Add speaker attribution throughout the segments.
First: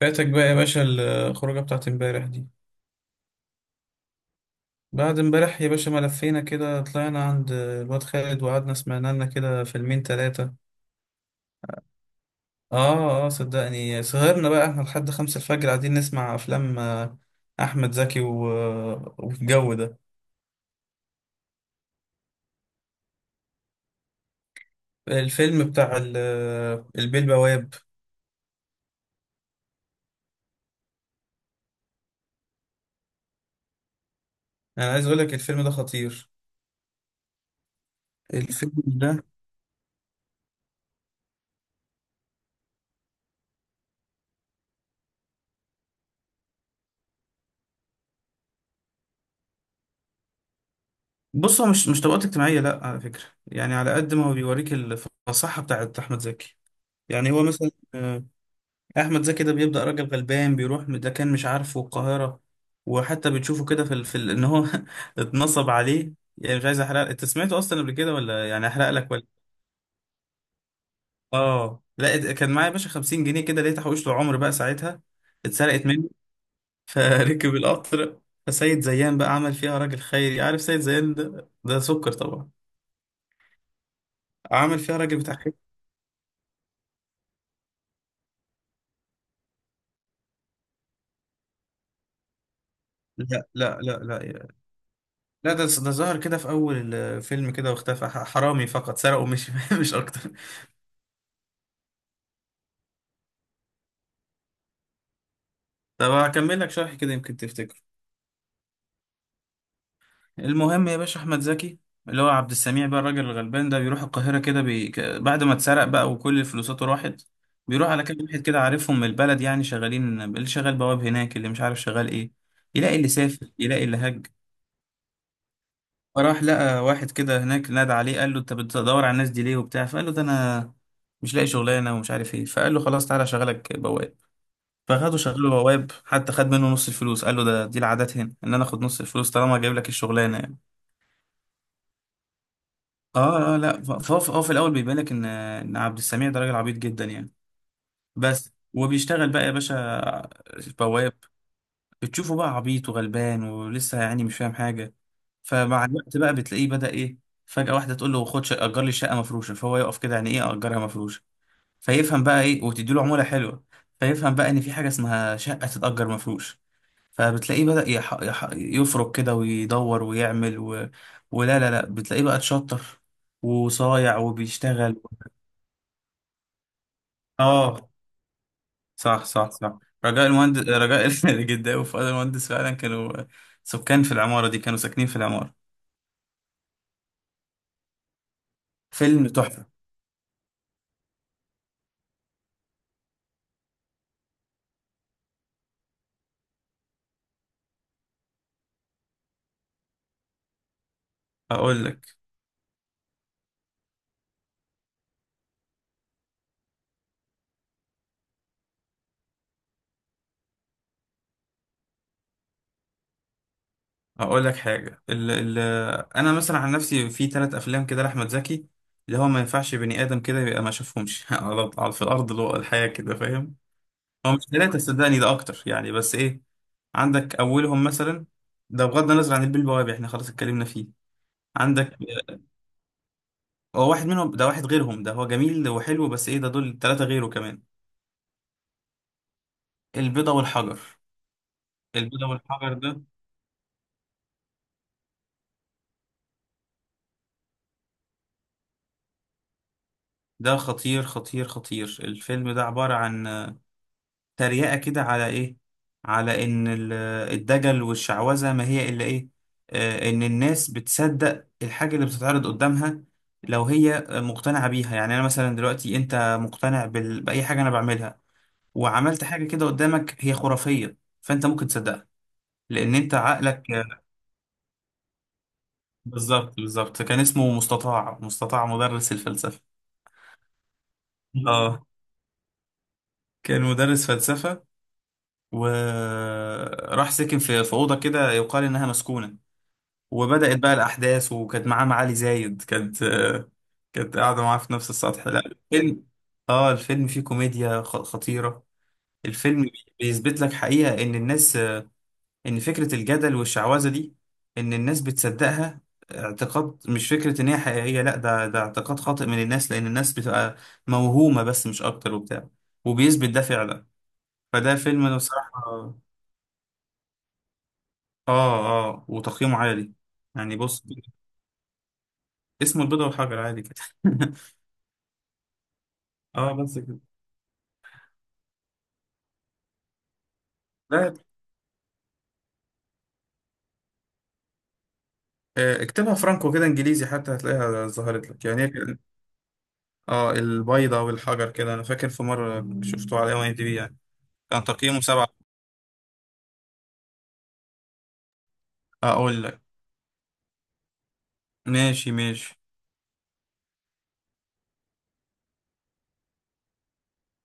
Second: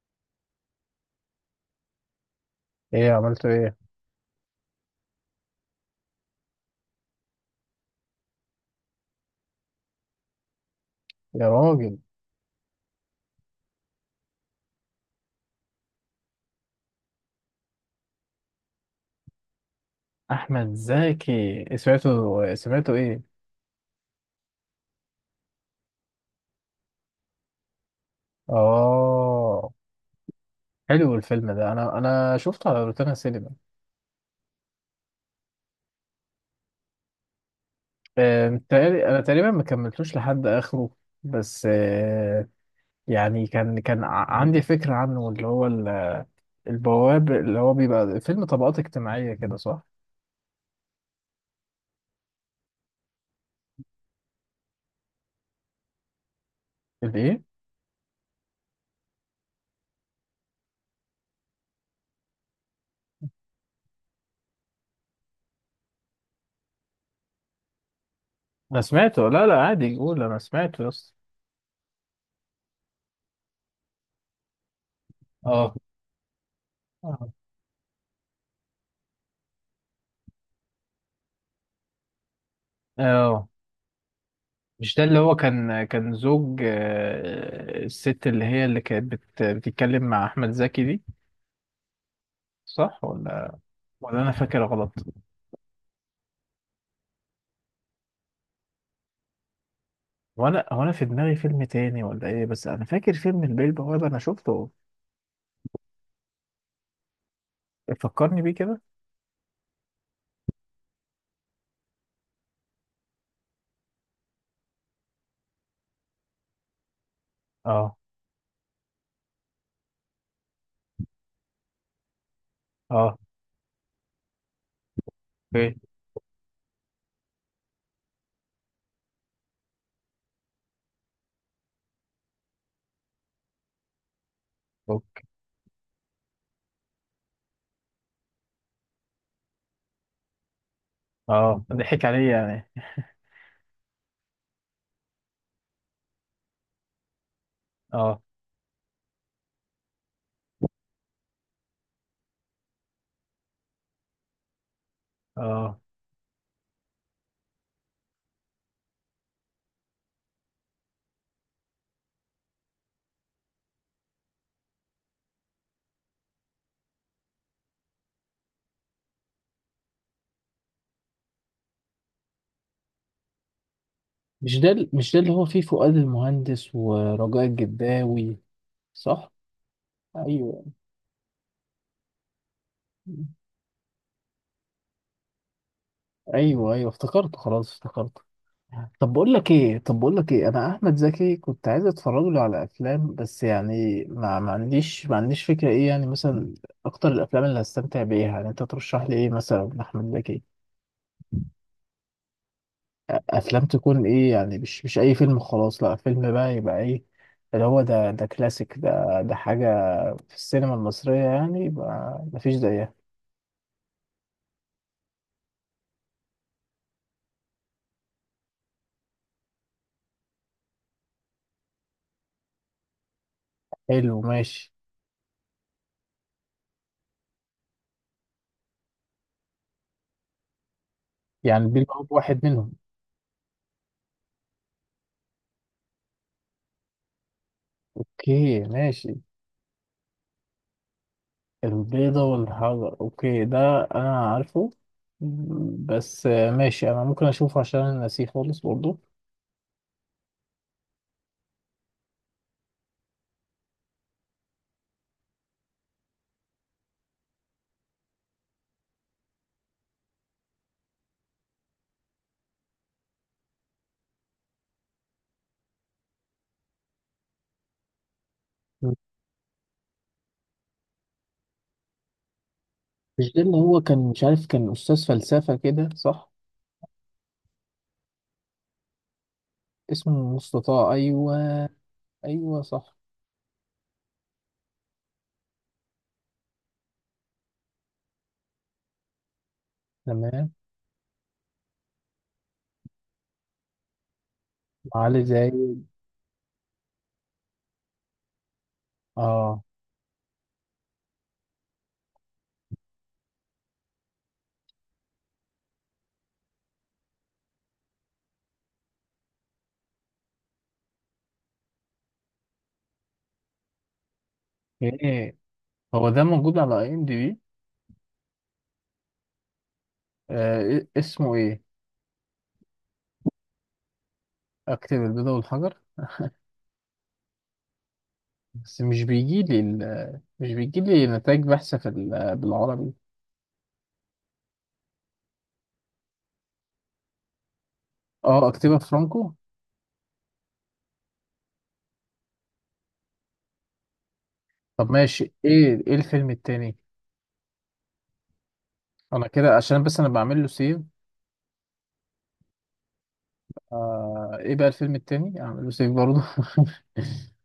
Speaker 1: فاتك بقى يا باشا الخروجة بتاعت امبارح دي.
Speaker 2: ايه عملته ايه؟
Speaker 1: بعد امبارح يا باشا ما لفينا كده، طلعنا عند الواد خالد وقعدنا سمعنا لنا كده فيلمين تلاتة.
Speaker 2: يا راجل.
Speaker 1: اه اه، صدقني سهرنا بقى احنا لحد خمسة الفجر قاعدين نسمع افلام، احمد زكي والجو ده.
Speaker 2: احمد زكي، سمعته ايه؟
Speaker 1: الفيلم بتاع البيه البواب.
Speaker 2: اه، حلو الفيلم ده. انا شفته على روتانا سينما.
Speaker 1: انا عايز اقول لك الفيلم ده خطير.
Speaker 2: آه،
Speaker 1: الفيلم
Speaker 2: متهيألي- انا
Speaker 1: ده،
Speaker 2: تقريبا ما كملتوش لحد اخره. بس يعني عندي فكرة عنه، اللي هو البواب، اللي هو بيبقى فيلم طبقات اجتماعية كده، صح؟
Speaker 1: بص هو مش طبقات اجتماعية لا على فكرة. يعني على قد ما هو بيوريك الفصاحة بتاعت احمد زكي. يعني
Speaker 2: الايه؟
Speaker 1: هو مثلا احمد زكي ده بيبدا راجل غلبان بيروح، ده كان مش عارفه القاهره. وحتى بتشوفه كده في ان هو اتنصب عليه. يعني مش عايز احرق، انت سمعته اصلا قبل كده ولا يعني
Speaker 2: انا
Speaker 1: احرق لك ولا؟
Speaker 2: سمعته، لا لا، عادي قول، انا سمعته يا اسطى.
Speaker 1: اه لا، كان معايا يا باشا 50 جنيه كده، لقيت حوشت عمر بقى ساعتها
Speaker 2: اه.
Speaker 1: اتسرقت مني
Speaker 2: آه.
Speaker 1: فركب القطر. فسيد زيان بقى عمل فيها راجل خيري، عارف سيد زيان ده ده سكر طبعا.
Speaker 2: اه.
Speaker 1: عمل
Speaker 2: مش
Speaker 1: فيها
Speaker 2: ده اللي
Speaker 1: راجل بتاع
Speaker 2: هو
Speaker 1: خير.
Speaker 2: كان زوج الست، اللي هي اللي كانت بتتكلم مع أحمد زكي دي؟ صح
Speaker 1: لا
Speaker 2: ولا؟
Speaker 1: لا لا
Speaker 2: ولا أنا
Speaker 1: لا.
Speaker 2: فاكر غلط؟
Speaker 1: لا ده ظهر كده في اول الفيلم كده واختفى، حرامي فقط سرقه، مش مش اكتر.
Speaker 2: وأنا هو أنا في دماغي فيلم تاني ولا إيه؟ بس أنا فاكر فيلم البيه البوابة، أنا شفته.
Speaker 1: طب هكمل لك شرح كده يمكن تفتكر.
Speaker 2: فكرني بيه كده؟
Speaker 1: المهم يا باشا احمد زكي اللي هو عبد السميع بقى، الراجل الغلبان ده بيروح القاهره كده، بعد ما اتسرق بقى وكل فلوساته راحت، بيروح
Speaker 2: أه.
Speaker 1: على كام واحد كده عارفهم من البلد، يعني شغالين اللي شغال بواب هناك، اللي مش عارف شغال ايه، يلاقي اللي
Speaker 2: أه.
Speaker 1: سافر يلاقي اللي هج.
Speaker 2: أوكي.
Speaker 1: فراح لقى واحد كده هناك نادى عليه، قال له انت بتدور على الناس دي ليه وبتاع؟ فقال له ده انا مش لاقي شغلانه ومش عارف ايه. فقال له خلاص تعالى اشغلك بواب. فاخده
Speaker 2: أوكي.
Speaker 1: شغله بواب، حتى خد منه نص الفلوس، قال له ده دي العادات هنا، ان انا اخد نص الفلوس طالما جايب لك الشغلانه يعني.
Speaker 2: أه، ضحك عليا يعني.
Speaker 1: اه اه. لا هو في الاول بيبان لك ان عبد السميع ده راجل عبيط جدا يعني.
Speaker 2: أه.
Speaker 1: بس وبيشتغل بقى يا باشا بواب. بتشوفه بقى عبيط وغلبان ولسه يعني مش فاهم حاجه.
Speaker 2: أه.
Speaker 1: فمع الوقت بقى بتلاقيه بدأ ايه؟ فجأة واحده تقول له اجر لي شقه مفروشه. فهو يقف كده، يعني ايه اجرها مفروشه؟ فيفهم بقى ايه، وتدي له عموله حلوه. فيفهم بقى ان في حاجه اسمها شقه تتأجر مفروش. فبتلاقيه بدأ يفرك كده ويدور ويعمل ولا لا لا، بتلاقيه بقى اتشطر وصايع وبيشتغل.
Speaker 2: مش ده اللي هو فيه فؤاد المهندس ورجاء
Speaker 1: اه
Speaker 2: الجداوي؟
Speaker 1: صح
Speaker 2: صح؟
Speaker 1: صح صح. رجاء المهندس،
Speaker 2: ايوه،
Speaker 1: رجاء الجداوي وفؤاد المهندس فعلا كانوا سكان في العمارة دي، كانوا ساكنين في العمارة.
Speaker 2: ايوه، ايوه، افتكرته، خلاص افتكرته.
Speaker 1: فيلم تحفة.
Speaker 2: طب بقول لك ايه، انا احمد زكي كنت عايز اتفرج له على افلام. بس يعني ما عنديش فكره ايه، يعني مثلا اكتر الافلام اللي هستمتع بايه، يعني انت ترشح لي ايه مثلا احمد زكي؟
Speaker 1: اقول لك.
Speaker 2: افلام تكون ايه يعني، مش اي فيلم خلاص، لا. فيلم بقى يبقى ايه، اللي هو ده كلاسيك، ده حاجه في السينما المصريه، يعني يبقى ما فيش زيها.
Speaker 1: اقول لك حاجة، ال... انا مثلا عن نفسي في ثلاث افلام كده لاحمد زكي، اللي هو ما ينفعش بني ادم كده يبقى ما شافهمش على في الارض الواقع الحياة كده، فاهم.
Speaker 2: حلو،
Speaker 1: هو مش
Speaker 2: ماشي.
Speaker 1: ثلاثة صدقني، ده أكتر يعني، بس إيه، عندك أولهم مثلا، ده بغض النظر عن البيه البوابي، إحنا خلاص اتكلمنا فيه.
Speaker 2: يعني بيلبع
Speaker 1: عندك،
Speaker 2: واحد منهم.
Speaker 1: هو واحد منهم، ده واحد غيرهم، ده هو جميل وحلو، بس إيه، ده دول ثلاثة غيره كمان.
Speaker 2: اوكي، ماشي.
Speaker 1: البيضة والحجر.
Speaker 2: البيضة
Speaker 1: البيضة والحجر
Speaker 2: والحجر،
Speaker 1: ده،
Speaker 2: اوكي. ده انا عارفه. بس ماشي، انا ممكن اشوفه عشان انا ناسيه خالص برضه.
Speaker 1: ده خطير خطير خطير. الفيلم ده عبارة عن تريقة كده على إيه؟ على إن الدجل والشعوذة ما هي إلا إيه؟ إن الناس بتصدق الحاجة اللي بتتعرض قدامها لو هي مقتنعة بيها. يعني أنا مثلا دلوقتي أنت مقتنع بأي حاجة أنا بعملها، وعملت حاجة كده قدامك هي خرافية، فأنت ممكن تصدقها، لأن أنت
Speaker 2: مش ده اللي
Speaker 1: عقلك
Speaker 2: هو كان مش عارف، كان استاذ فلسفة كده، صح؟
Speaker 1: بالظبط بالظبط. كان اسمه مستطاع، مستطاع مدرس الفلسفة.
Speaker 2: اسمه مستطاع؟ ايوه.
Speaker 1: آه.
Speaker 2: ايوه صح.
Speaker 1: كان مدرس فلسفة، وراح ساكن في في أوضة كده يقال إنها مسكونة.
Speaker 2: تمام.
Speaker 1: وبدأت بقى الأحداث، وكانت معاه معالي زايد، كانت كانت قاعدة معاه في نفس
Speaker 2: علي
Speaker 1: السطح. لا،
Speaker 2: زي.
Speaker 1: الفيلم، اه الفيلم فيه كوميديا خطيرة.
Speaker 2: اه.
Speaker 1: الفيلم بيثبت لك حقيقة إن الناس، إن فكرة الجدل والشعوذة دي، إن الناس بتصدقها اعتقاد، مش فكرة إن هي حقيقية. لا ده اعتقاد خاطئ من الناس، لأن الناس بتبقى موهومة بس مش أكتر وبتاع. وبيثبت ده فعلا. فده فيلم، أنا
Speaker 2: ايه،
Speaker 1: بصراحة آه.
Speaker 2: هو ده موجود على IMDB؟
Speaker 1: آه وتقييمه عالي. يعني بص
Speaker 2: إيه، اسمه ايه؟
Speaker 1: اسمه البيضة والحجر عادي كده.
Speaker 2: اكتب البيضة والحجر.
Speaker 1: اه بس كده.
Speaker 2: بس مش بيجي لي
Speaker 1: لا
Speaker 2: نتائج بحث بالعربي.
Speaker 1: اكتبها فرانكو كده انجليزي، حتى هتلاقيها ظهرت لك،
Speaker 2: اه،
Speaker 1: يعني هي
Speaker 2: اكتبها فرانكو.
Speaker 1: اه البيضة والحجر كده، انا فاكر في مرة شفته على ام اي دي بي يعني كان
Speaker 2: طب
Speaker 1: تقييمه
Speaker 2: ماشي،
Speaker 1: سبعة.
Speaker 2: ايه الفيلم التاني؟ انا
Speaker 1: اقول
Speaker 2: كده
Speaker 1: لك.
Speaker 2: عشان بس انا بعمل له سيف.
Speaker 1: ماشي ماشي.
Speaker 2: ايه بقى الفيلم التاني؟ اعمل له سيف برضه.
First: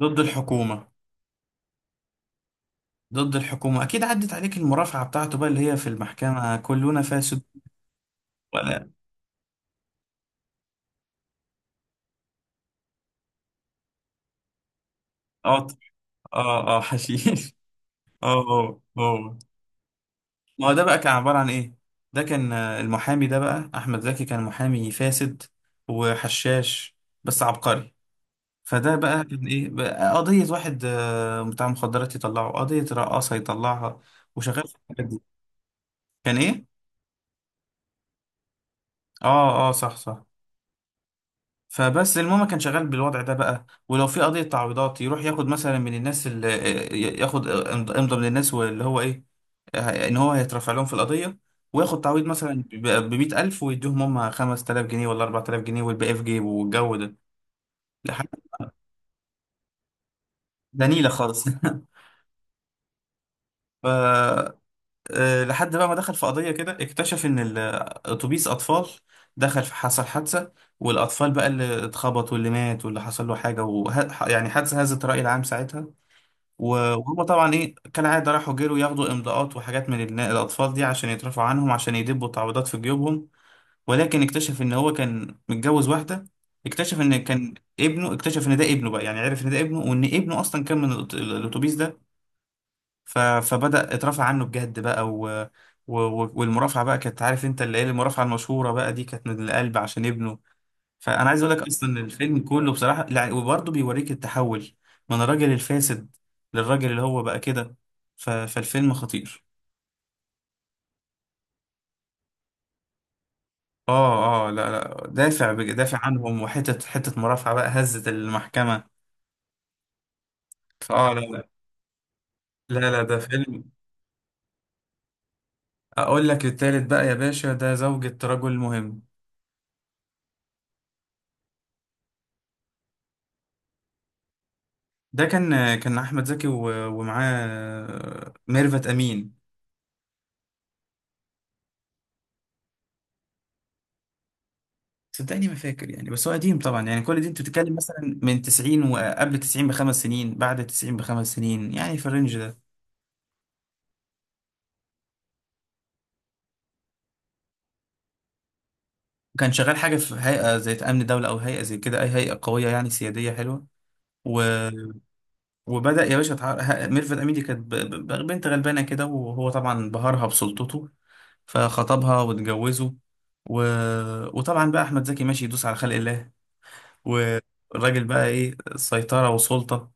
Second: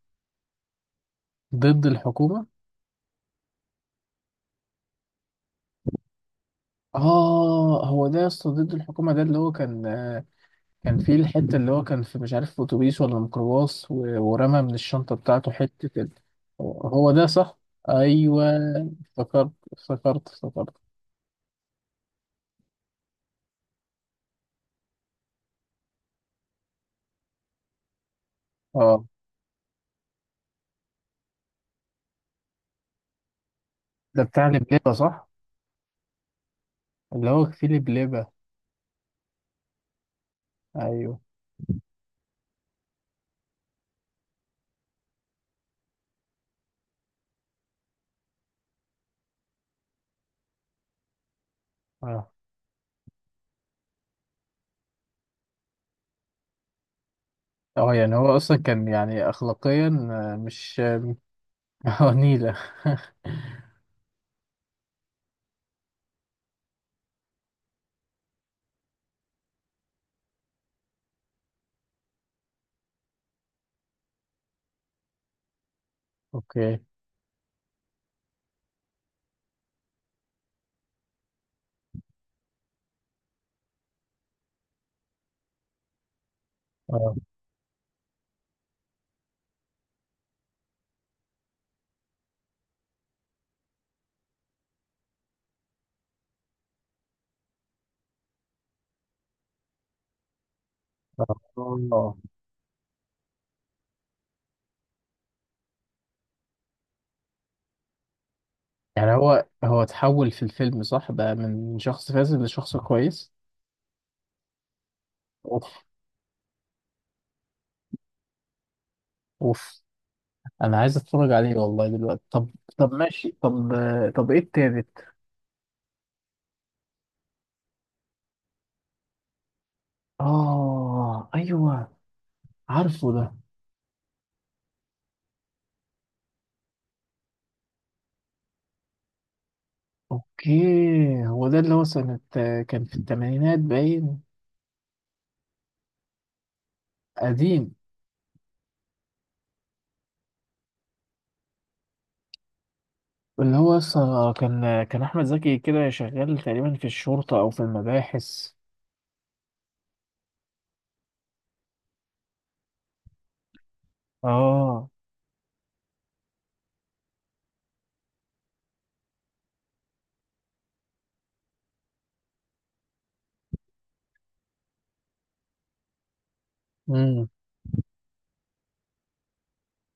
Speaker 1: ضد الحكومة.
Speaker 2: ضد الحكومة.
Speaker 1: ضد الحكومة اكيد عدت عليك المرافعة بتاعته بقى، اللي هي في المحكمة كلنا فاسد
Speaker 2: اه، هو ده يا اسطى ضد
Speaker 1: ولا.
Speaker 2: الحكومة؟ ده اللي هو كان فيه الحتة، اللي هو كان في، مش عارف، في اتوبيس ولا ميكروباص ورمى من الشنطة بتاعته
Speaker 1: اه
Speaker 2: حتة
Speaker 1: اه اه،
Speaker 2: هو هو ده
Speaker 1: حشيش
Speaker 2: صح؟
Speaker 1: اه
Speaker 2: ايوه.
Speaker 1: اه اه.
Speaker 2: افتكرت، افتكرت،
Speaker 1: ما هو
Speaker 2: افتكرت.
Speaker 1: ده بقى كان عبارة عن ايه، ده كان المحامي ده بقى احمد زكي، كان محامي فاسد وحشاش بس عبقري. فده
Speaker 2: اه،
Speaker 1: بقى كان ايه بقى، قضية واحد بتاع مخدرات يطلعه، قضية رقاصة يطلعها،
Speaker 2: ده بتاع
Speaker 1: وشغال في
Speaker 2: لبلبة
Speaker 1: الحاجات دي.
Speaker 2: صح؟
Speaker 1: كان ايه،
Speaker 2: اللي هو فيه لبلبة.
Speaker 1: اه اه صح صح.
Speaker 2: ايوه.
Speaker 1: فبس المهم كان شغال بالوضع ده بقى، ولو في قضية تعويضات يروح ياخد مثلا من الناس اللي ياخد امضى من الناس، واللي هو ايه، ان هو هيترفع لهم في القضية وياخد تعويض
Speaker 2: اه.
Speaker 1: مثلا ب 100,000 ويديهم هم 5000 جنيه ولا 4000 جنيه، والباقي في جيبه والجو ده.
Speaker 2: اه. يعني
Speaker 1: لحد
Speaker 2: هو اصلا كان يعني اخلاقيا، مش
Speaker 1: ده نيلة خالص
Speaker 2: نيلة.
Speaker 1: ف لحد بقى ما دخل في قضية كده، اكتشف إن أتوبيس أطفال دخل في، حصل حادثة، والأطفال بقى اللي اتخبط واللي مات واللي حصل له حاجة يعني حادثة هزت الرأي العام ساعتها.
Speaker 2: اوكي.
Speaker 1: وهم طبعا إيه، كالعادة راحوا جروا ياخدوا إمضاءات وحاجات من الأطفال دي عشان يترفعوا عنهم، عشان يدبوا تعويضات في جيوبهم. ولكن اكتشف إن هو كان متجوز واحدة، اكتشف
Speaker 2: اه.
Speaker 1: إن كان ابنه، اكتشف إن ده ابنه بقى، يعني عرف إن ده ابنه، وإن ابنه أصلا كان من الأتوبيس ده. فبدأ اترفع عنه بجد بقى والمرافعة بقى، كانت عارف انت اللي هي المرافعة المشهورة بقى دي، كانت من القلب عشان ابنه.
Speaker 2: اه.
Speaker 1: فأنا عايز اقول لك أصلا
Speaker 2: آه.
Speaker 1: الفيلم كله بصراحة لا، وبرضه بيوريك التحول من الراجل الفاسد للراجل اللي هو بقى كده. فالفيلم
Speaker 2: يعني
Speaker 1: خطير.
Speaker 2: هو هو اتحول في الفيلم صح؟ بقى من شخص فاسد لشخص كويس.
Speaker 1: اه اه لا لا، دافع
Speaker 2: اوف.
Speaker 1: دافع عنهم، وحتة حتة مرافعة بقى هزت المحكمة.
Speaker 2: اوف. انا عايز
Speaker 1: اه لا
Speaker 2: اتفرج
Speaker 1: لا
Speaker 2: عليه والله دلوقتي. طب.
Speaker 1: لا
Speaker 2: طب
Speaker 1: لا، ده
Speaker 2: ماشي،
Speaker 1: فيلم.
Speaker 2: طب. طب، ايه التالت؟
Speaker 1: اقول لك التالت بقى يا باشا، ده زوجة رجل مهم.
Speaker 2: اه، ايوه، عارفه ده.
Speaker 1: ده كان كان احمد زكي ومعاه ميرفت امين.
Speaker 2: اوكي. هو ده اللي هو سنة، كان في الثمانينات باين.
Speaker 1: صدقني ما فاكر يعني، بس هو قديم طبعا، يعني كل دي انت
Speaker 2: قديم.
Speaker 1: بتتكلم مثلا من 90 وقبل 90 بخمس سنين، بعد 90 بخمس سنين، يعني في الرينج ده.
Speaker 2: اللي هو اصلا كان احمد زكي كده شغال تقريبا في الشرطة او في المباحث.
Speaker 1: كان شغال حاجه في هيئه زي امن دوله، او هيئه زي كده، اي هيئه قويه يعني سياديه حلوه. و...
Speaker 2: اه.
Speaker 1: وبدا يا باشا ميرفت امين دي كانت بنت غلبانه كده، وهو طبعا بهرها بسلطته، فخطبها واتجوزه. و... وطبعا بقى احمد زكي ماشي يدوس على خلق الله،
Speaker 2: امم.
Speaker 1: والراجل بقى ايه سيطرة وسلطة.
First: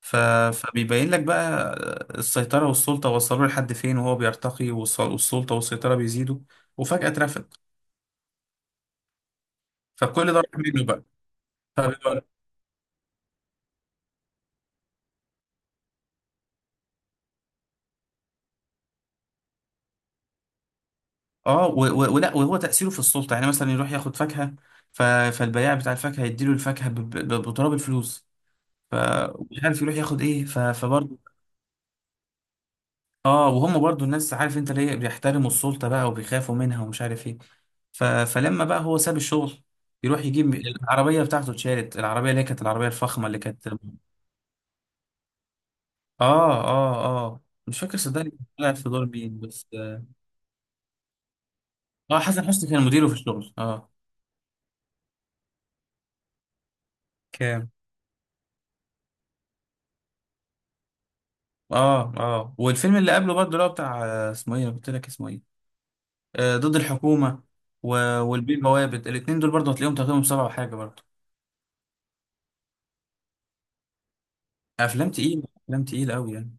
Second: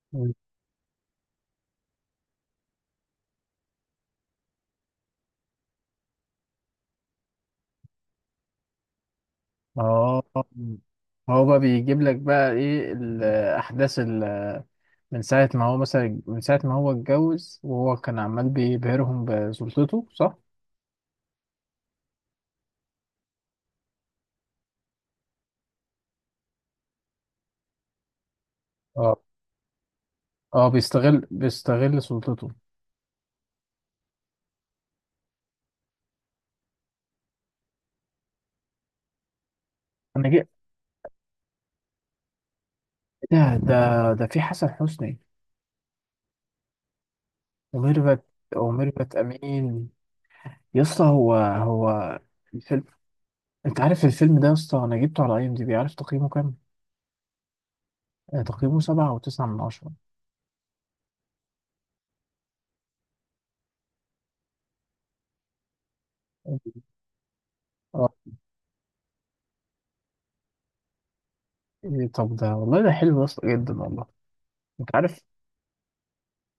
Speaker 1: ف... فبيبين لك بقى السيطرة والسلطة وصلوا لحد فين، وهو بيرتقي والسلطة والسيطرة بيزيدوا، وفجأة اترفد.
Speaker 2: اه.
Speaker 1: فكل ده راح منه بقى.
Speaker 2: هو بقى بيجيب لك
Speaker 1: فبيبقى-
Speaker 2: بقى ايه الاحداث من ساعه ما هو اتجوز، وهو كان عمال بيبهرهم بسلطته، صح؟
Speaker 1: اه ولا وهو تأثيره في السلطة، يعني مثلا يروح ياخد فاكهة، ف... فالبياع بتاع الفاكهة يديله الفاكهة بتراب الفلوس،
Speaker 2: اه.
Speaker 1: فمش عارف يروح ياخد ايه،
Speaker 2: اه.
Speaker 1: فبرضه.
Speaker 2: بيستغل سلطته.
Speaker 1: اه وهم برضو الناس، عارف انت ليه بيحترموا السلطة بقى وبيخافوا منها ومش عارف ايه. فلما بقى هو ساب الشغل، يروح
Speaker 2: انا جه.
Speaker 1: يجيب العربية بتاعته اتشالت العربية، اللي هي كانت العربية الفخمة اللي
Speaker 2: ده
Speaker 1: كانت اه.
Speaker 2: ده ده في حسن حسني.
Speaker 1: اه اه، مش فاكر
Speaker 2: وميرفت
Speaker 1: صدقني كان طلع في دور
Speaker 2: وميرفت
Speaker 1: مين بس.
Speaker 2: امين، يا اسطى. هو هو
Speaker 1: اه حسن حسني كان
Speaker 2: الفيلم.
Speaker 1: مديره في الشغل
Speaker 2: انت
Speaker 1: اه.
Speaker 2: عارف الفيلم ده يا اسطى؟ انا جبته على IMDB. عارف تقييمه كام؟
Speaker 1: كان
Speaker 2: تقييمه 7.9/10.
Speaker 1: اه اه. والفيلم اللي قبله برضه، اللي هو بتاع اسمه ايه أنا قلت لك اسمه ايه، آه ضد الحكومة. و...
Speaker 2: اه،
Speaker 1: والبيه بوابد الاتنين دول برضه هتلاقيهم تقييمهم سبعة وحاجة برضه.
Speaker 2: إيه، طب ده والله، ده حلو يا اسطى جدا والله. انت
Speaker 1: افلام
Speaker 2: عارف،
Speaker 1: تقيلة، افلام تقيلة قوي يعني.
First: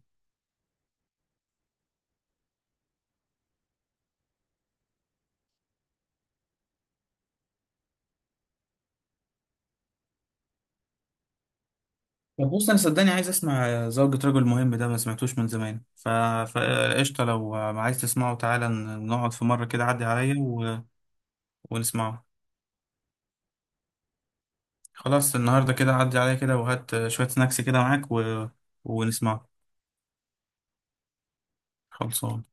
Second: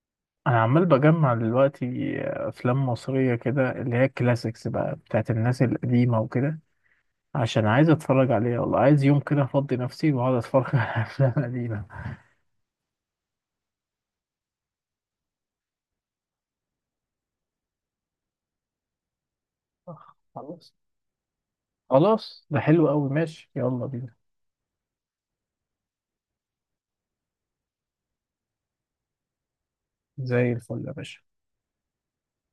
Speaker 2: انا عمال بجمع دلوقتي افلام مصريه كده، اللي هي الكلاسيكس بقى بتاعت الناس القديمه وكده، عشان عايز اتفرج عليها والله. عايز يوم كده افضي نفسي واقعد اتفرج على افلام قديمه.
Speaker 1: طب بص انا صدقني عايز اسمع زوجة رجل مهم ده، ما سمعتوش من زمان. فقشطة لو عايز تسمعه، تعالى نقعد في مرة كده، عدي عليا
Speaker 2: خلاص.
Speaker 1: ونسمعه.
Speaker 2: خلاص، ده حلو قوي. ماشي، يلا بينا.
Speaker 1: خلاص النهاردة كده عدي عليا كده، وهات شوية سناكس كده معاك ونسمعه.
Speaker 2: زي الفل يا باشا.
Speaker 1: خلصان.